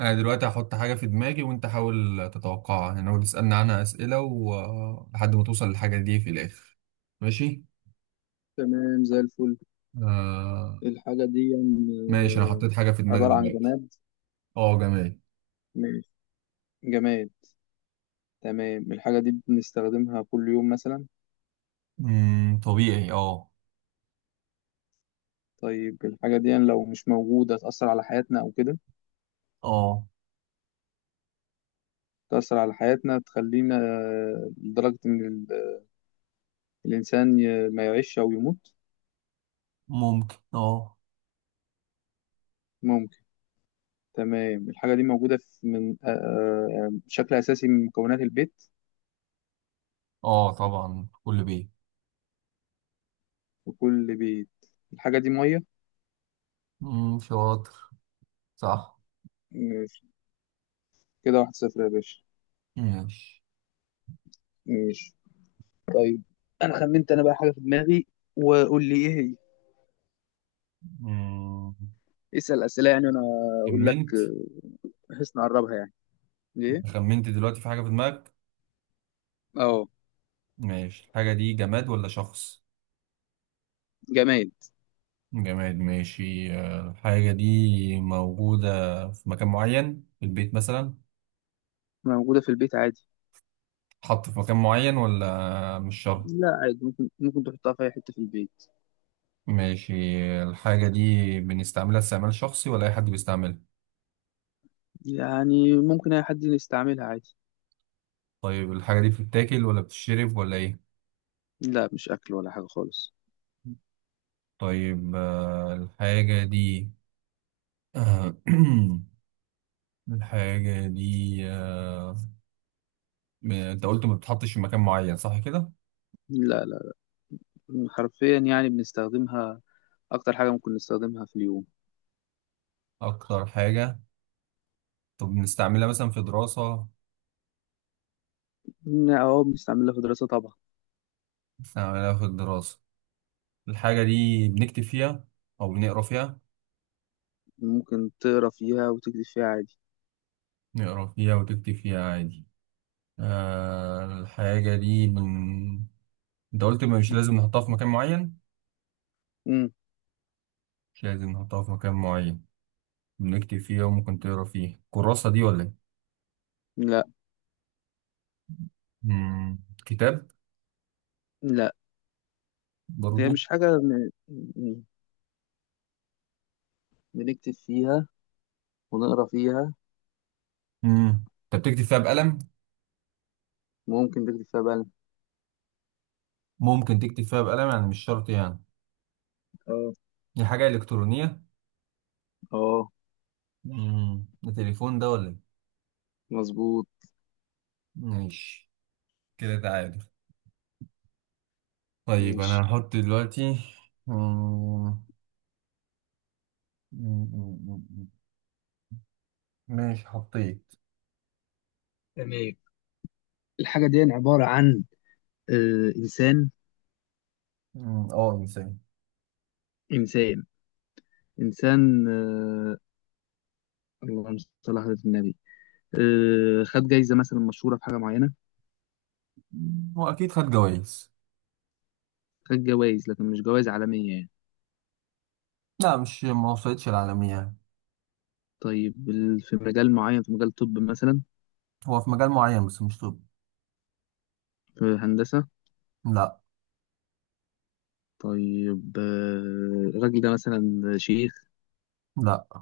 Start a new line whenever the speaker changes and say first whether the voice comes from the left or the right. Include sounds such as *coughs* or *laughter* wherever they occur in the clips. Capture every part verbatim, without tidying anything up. right: انا دلوقتي هحط حاجة في دماغي وانت حاول تتوقعها، يعني هو تسألني عنها اسئلة ولحد ما توصل للحاجة دي في الاخر. ماشي.
left: تمام زي الفل.
right: آه...
left: الحاجة دي يعني،
right: ماشي، انا حطيت حاجة في
left: آه، عبارة
right: دماغي
left: عن
right: دلوقتي.
left: جماد.
right: اه جميل.
left: ماشي. جماد. تمام. الحاجة دي بنستخدمها كل يوم مثلا.
right: امم طبيعي اه.
left: طيب، الحاجة دي يعني لو مش موجودة تأثر على حياتنا أو كده.
right: اه
left: تأثر على حياتنا، تخلينا آه، لدرجة إن ال- الإنسان ي- ما يعيش أو يموت.
right: ممكن اه
left: ممكن. تمام. الحاجة دي موجودة في من آه، آه، بشكل أساسي من مكونات البيت.
right: اه طبعا كل بيه.
left: وكل بيت. الحاجة دي مية.
right: امم شاطر. صح.
left: ماشي. كده، واحد صفر يا باشا.
right: ماشي.
left: ماشي. طيب. انا خمنت، انا بقى حاجه في دماغي، وقول لي ايه هي.
right: امم
left: اسال اسئله يعني، وانا اقول لك،
right: خمنت.
left: آه، بحيث نقربها، يعني ايه.
right: خمنت دلوقتي في حاجة في دماغك.
left: اه.
right: ماشي، الحاجة دي جماد ولا شخص؟
left: جماد.
right: جماد. ماشي، آه، الحاجة دي موجودة في مكان معين في البيت مثلا؟
left: موجوده في البيت عادي.
right: حط في مكان معين ولا مش شرط؟
left: لا، عادي. ممكن ممكن تحطها في اي حته في البيت.
right: ماشي. الحاجة دي بنستعملها استعمال شخصي ولا أي حد بيستعملها؟
left: يعني ممكن اي حد يستعملها عادي.
right: طيب الحاجة دي بتتاكل ولا بتتشرب ولا إيه؟
left: لا، مش اكل ولا حاجه خالص.
right: طيب آه، الحاجة دي آه، *clears throat* الحاجة دي آه، ب- أنت قلت ما بتتحطش في مكان معين، صح كده؟
left: لا، لا، حرفيا يعني بنستخدمها. اكتر حاجه ممكن نستخدمها في اليوم.
right: أكتر حاجة. طب بنستعملها مثلا في دراسة؟
left: اه، بنستعملها في دراسه طبعا.
right: بنستعملها في الدراسة. الحاجة دي بنكتب فيها أو بنقرا فيها؟
left: ممكن تقرا فيها وتكتب فيها عادي.
right: نقرا فيها وتكتب فيها عادي. آه الحاجة دي بن... أنت قلت ما مش لازم نحطها في مكان معين.
left: امم
right: مش لازم نحطها في مكان معين. بنكتب فيها وممكن تقرا فيها، كراسة دي ولا إيه؟
left: لا،
right: مم، كتاب؟
left: لا، هي
right: برضو.
left: مش حاجة م- م- بنكتب فيها ونقرا فيها.
right: مم. أنت بتكتب فيها بقلم؟
left: ممكن نكتب فيها بقى.
right: ممكن تكتب فيها بقلم، يعني مش شرط يعني.
left: اه.
right: دي حاجة إلكترونية.
left: اه.
right: مم. ده تليفون ده ولا إيه؟
left: مظبوط.
right: ماشي، كده تعادل. طيب أنا
left: ماشي.
right: هحط دلوقتي. مم. مم، مم، مم. ماشي حطيت.
left: تمام. الحاجة دي عبارة عن آه إنسان.
right: مم، اه، انسان.
left: إنسان. إنسان. آه اللهم صل على حضرة النبي. آه خد جايزة مثلا مشهورة في حاجة معينة.
right: مم، هو اكيد خد جوائز.
left: خد جوائز لكن مش جوائز عالمية يعني.
right: لا مش ما وصلتش العالمية يعني.
left: طيب، ال- في مجال معين، في مجال طب مثلا.
right: هو في مجال معين بس مش طب.
left: في هندسة.
right: لا.
left: طيب، آه الراجل ده مثلا شيخ.
right: لا.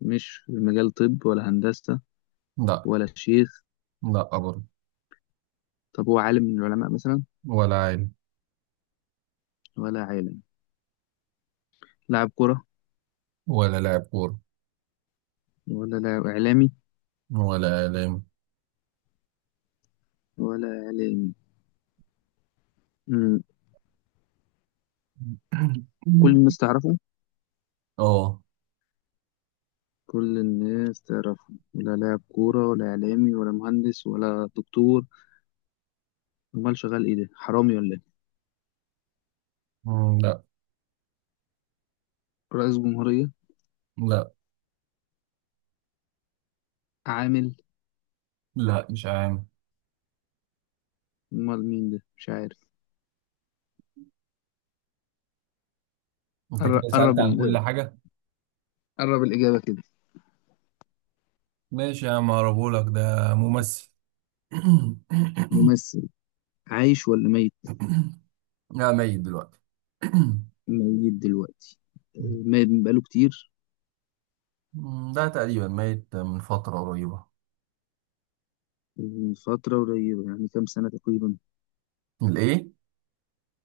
left: مش في مجال طب ولا هندسة.
right: لا.
left: ولا شيخ.
right: لا برضه.
left: طب هو عالم من العلماء مثلا؟
right: ولا عالم.
left: ولا عالم. لاعب كرة؟
right: ولا لاعب كورة.
left: ولا لاعب إعلامي.
right: ولا إعلام.
left: ولا إعلامي؟ مم. كل الناس
right: *clears throat* *coughs*
left: تعرفه.
right: اه.
left: كل الناس تعرفه، ولا لاعب كورة ولا إعلامي ولا مهندس ولا دكتور. أمال شغال إيه ده، حرامي ولا إيه؟
right: مم، لا.
left: رئيس جمهورية؟
right: لا.
left: عامل؟
right: لا مش عام.
left: أمال مين ده، مش عارف.
right: انت
left: قر-
right: كده سألت
left: قرب
right: عن
left: ال...
right: كل حاجة.
left: قرب الإجابة كده.
right: ماشي يا عم، هقربهولك، ده ممثل. *clears throat*
left: ممثل. عايش ولا ميت؟
right: *coughs* لا ميت دلوقتي. *clears throat*
left: ميت دلوقتي. آه،
right: *coughs*
left: ميت بقاله كتير.
right: مم، ده تقريبا ميت من فترة قريبة.
left: من فترة قريبة، يعني كام سنة تقريبا؟
right: الإيه؟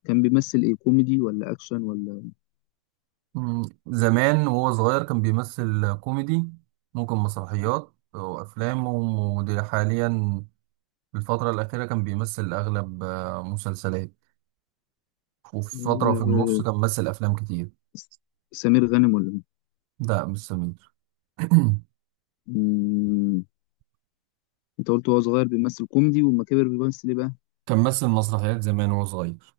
left: كان بيمثل إيه، كوميدي ولا أكشن ولا؟
right: مم، زمان وهو صغير كان بيمثل كوميدي، ممكن مسرحيات وأفلام، ودي حاليا في الفترة الأخيرة كان بيمثل أغلب آه، مسلسلات، وفي فترة في النص
left: آه،
right: كان مثل أفلام كتير.
left: سمير غانم ولا مين؟
right: ده مش سمير. *clears throat*
left: مم، أنت قلت وهو صغير بيمثل كوميدي، وأما كبر بيمثل إيه بقى؟
right: كان مثل مسرحيات زمان وهو صغير،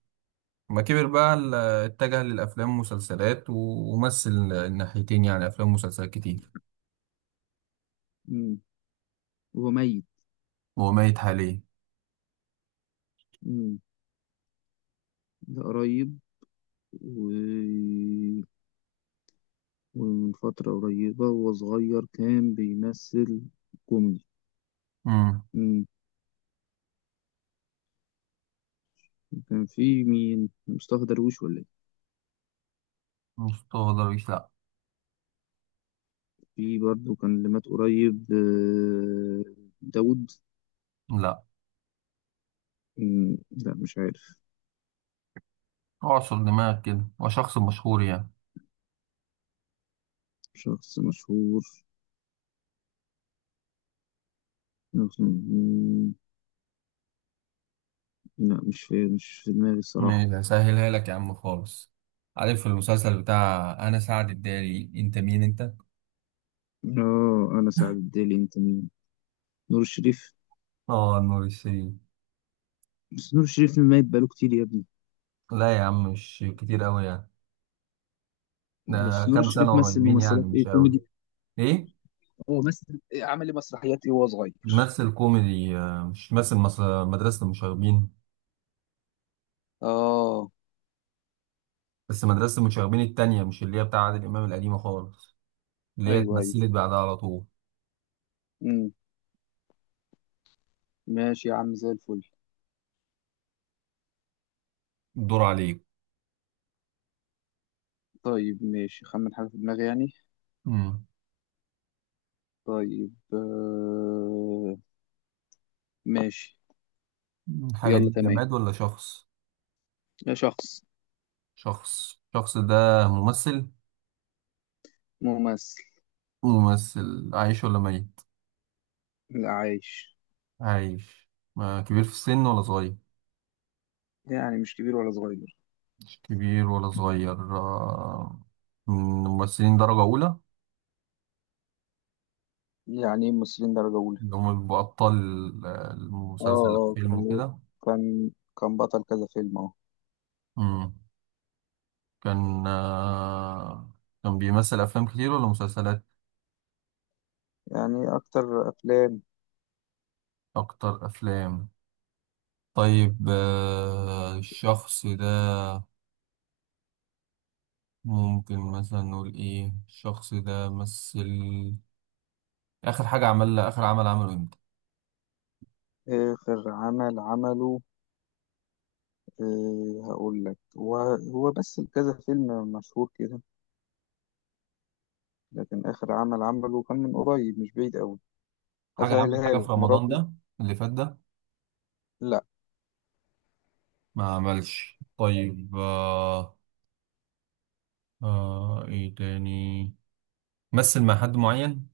right: ما كبر بقى ال- اتجه للأفلام والمسلسلات و- ومثل الناحيتين، يعني أفلام ومسلسلات كتير.
left: مم، وهو ميت.
right: وهو ميت حاليا.
left: مم، ده قريب. و... ومن فترة قريبة، وهو صغير، كان بيمثل كوميدي.
right: مم.
left: مم، كان في مين، مصطفى درويش ولا إيه؟
right: مصطفى درويش لأ.
left: في برضه كان اللي مات قريب، آه، داوود؟
right: لا.
left: مم، لا، مش عارف.
right: اعصر دماغك كده، هو شخص مشهور يعني.
left: شخص مشهور؟ لا، مش في مش في دماغي الصراحة.
right: ماشي هسهلها لك يا عم خالص، عارف المسلسل بتاع أنا سعد الدالي أنت مين أنت؟
left: اه، انا سعد الدالي، انت مين؟ نور الشريف.
right: اه نور الشريف.
left: بس نور الشريف ميت بقاله كتير يا ابني.
right: لا يا عم مش كتير قوي يعني.
left: بس
right: ده
left: نور
right: كام
left: الشريف
right: سنة
left: مثل
right: قريبين يعني
left: ممثلات
right: مش
left: ايه،
right: قوي.
left: كوميدي؟
right: ايه.
left: هو مثل إيه، عمل لي مسرحيات ايه وهو صغير؟
right: ممثل كوميدي، آه، مش ممثل مس- مدرسة المشاغبين.
left: اه.
right: بس مدرسة المشاغبين التانية، مش اللي هي بتاع عادل إمام القديمة خالص، اللي هي
left: ايوه، ايوه.
right: اتمثلت بعدها على طول.
left: امم ماشي يا عم، زي الفل.
right: الدور عليك.
left: طيب، ماشي، خمن حاجه في دماغي يعني.
right: امم
left: طيب، آه... ماشي.
right: الحاجة
left: يلا،
right: دي
left: تمام.
right: جماد ولا شخص؟
left: يا شخص.
right: شخص. الشخص ده ممثل؟
left: ممثل.
right: ممثل. عايش ولا ميت؟
left: لا، عايش.
right: عايش. ما كبير في السن ولا صغير؟
left: يعني مش كبير ولا صغير.
right: كبير ولا صغير، آه، من ممثلين درجة أولى؟
left: يعني إيه ممثلين درجه اولى؟
right: اللي هم بيبقوا أبطال آه،
left: اه.
right: المسلسل أو
left: اه
right: فيلم
left: كان
right: وكده.
left: كان كان بطل كذا فيلم. اه
right: مم. كان، آه، كان بيمثل أفلام كتير ولا مسلسلات؟
left: يعني اكتر افلام.
right: أكتر أفلام. طيب آه، الشخص ده ممكن مثلا نقول إيه، الشخص ده مثل، آخر حاجة عملها، آخر عمل عمله إمتى؟
left: اخر عمل عمله، إيه، هقول لك. هو هو بس كذا فيلم مشهور كده. لكن اخر عمل عمله كان من قريب، مش بعيد قوي.
right: حاجة عامل
left: اسهلها
right: حاجة في
left: لك،
right: رمضان
left: مراته.
right: ده اللي فات ده؟
left: لا.
right: ما عملش. طيب آه، آه إيه تاني. مثل مع حد معين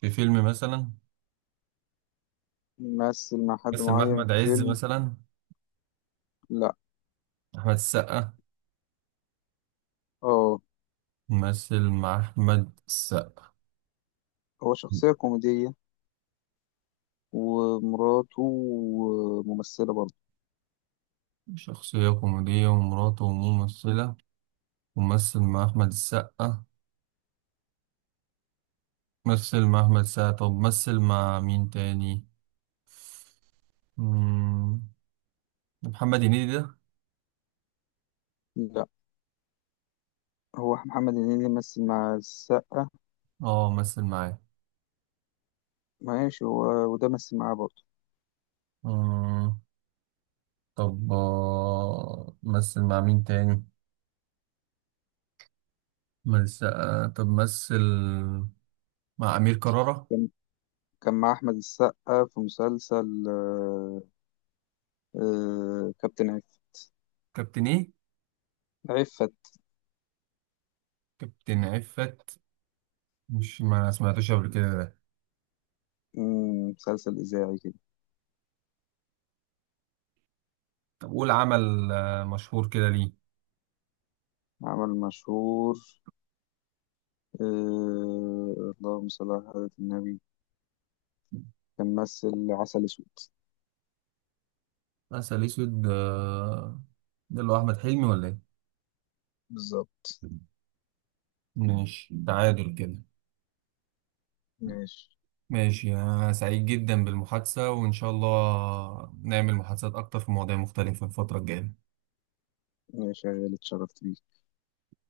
right: في فيلم مثلا؟
left: مثل مع حد
right: مثل مع
left: معين
right: أحمد
left: في
right: عز
left: فيلم.
right: مثلا؟
left: لا.
right: أحمد السقا؟
left: اه.
right: مثل مع أحمد السقا.
left: هو شخصية كوميدية، ومراته ممثلة برضه.
right: شخصية كوميدية ومراته ممثلة، ومثل مع أحمد السقا. مثل مع أحمد السقا، طب مثل مع مين تاني؟ مم، محمد هنيدي ده؟
left: لا، هو محمد هنيدي مثل مع السقا.
right: اه مثل
left: ماشي، هو. وده مثل معاه برضه.
right: معاه. طب آه، مثل مع مين تاني؟ مثل آه، طب مثل مع أمير كرارة.
left: كان مع أحمد السقا في مسلسل آه، آه، كابتن عف
right: كابتن إيه؟
left: عفت.
right: كابتن عفت. مش ما سمعتوش قبل كده ده.
left: مم، مسلسل إذاعي كده.
right: طب قول عمل آه، مشهور كده ليه.
left: عمل مشهور. آه، اللهم صل على حضرة النبي. كان ممثل عسل أسود.
right: عسل أسود، آه، ده اللي هو أحمد حلمي ولا إيه؟
left: بالظبط.
right: ماشي، تعادل كده.
left: ماشي.
right: ماشي، أنا سعيد جدا بالمحادثة وإن شاء الله نعمل محادثات أكتر في مواضيع مختلفة الفترة الجاية.
left: ماشي يا غالي، اتشرفت بيك.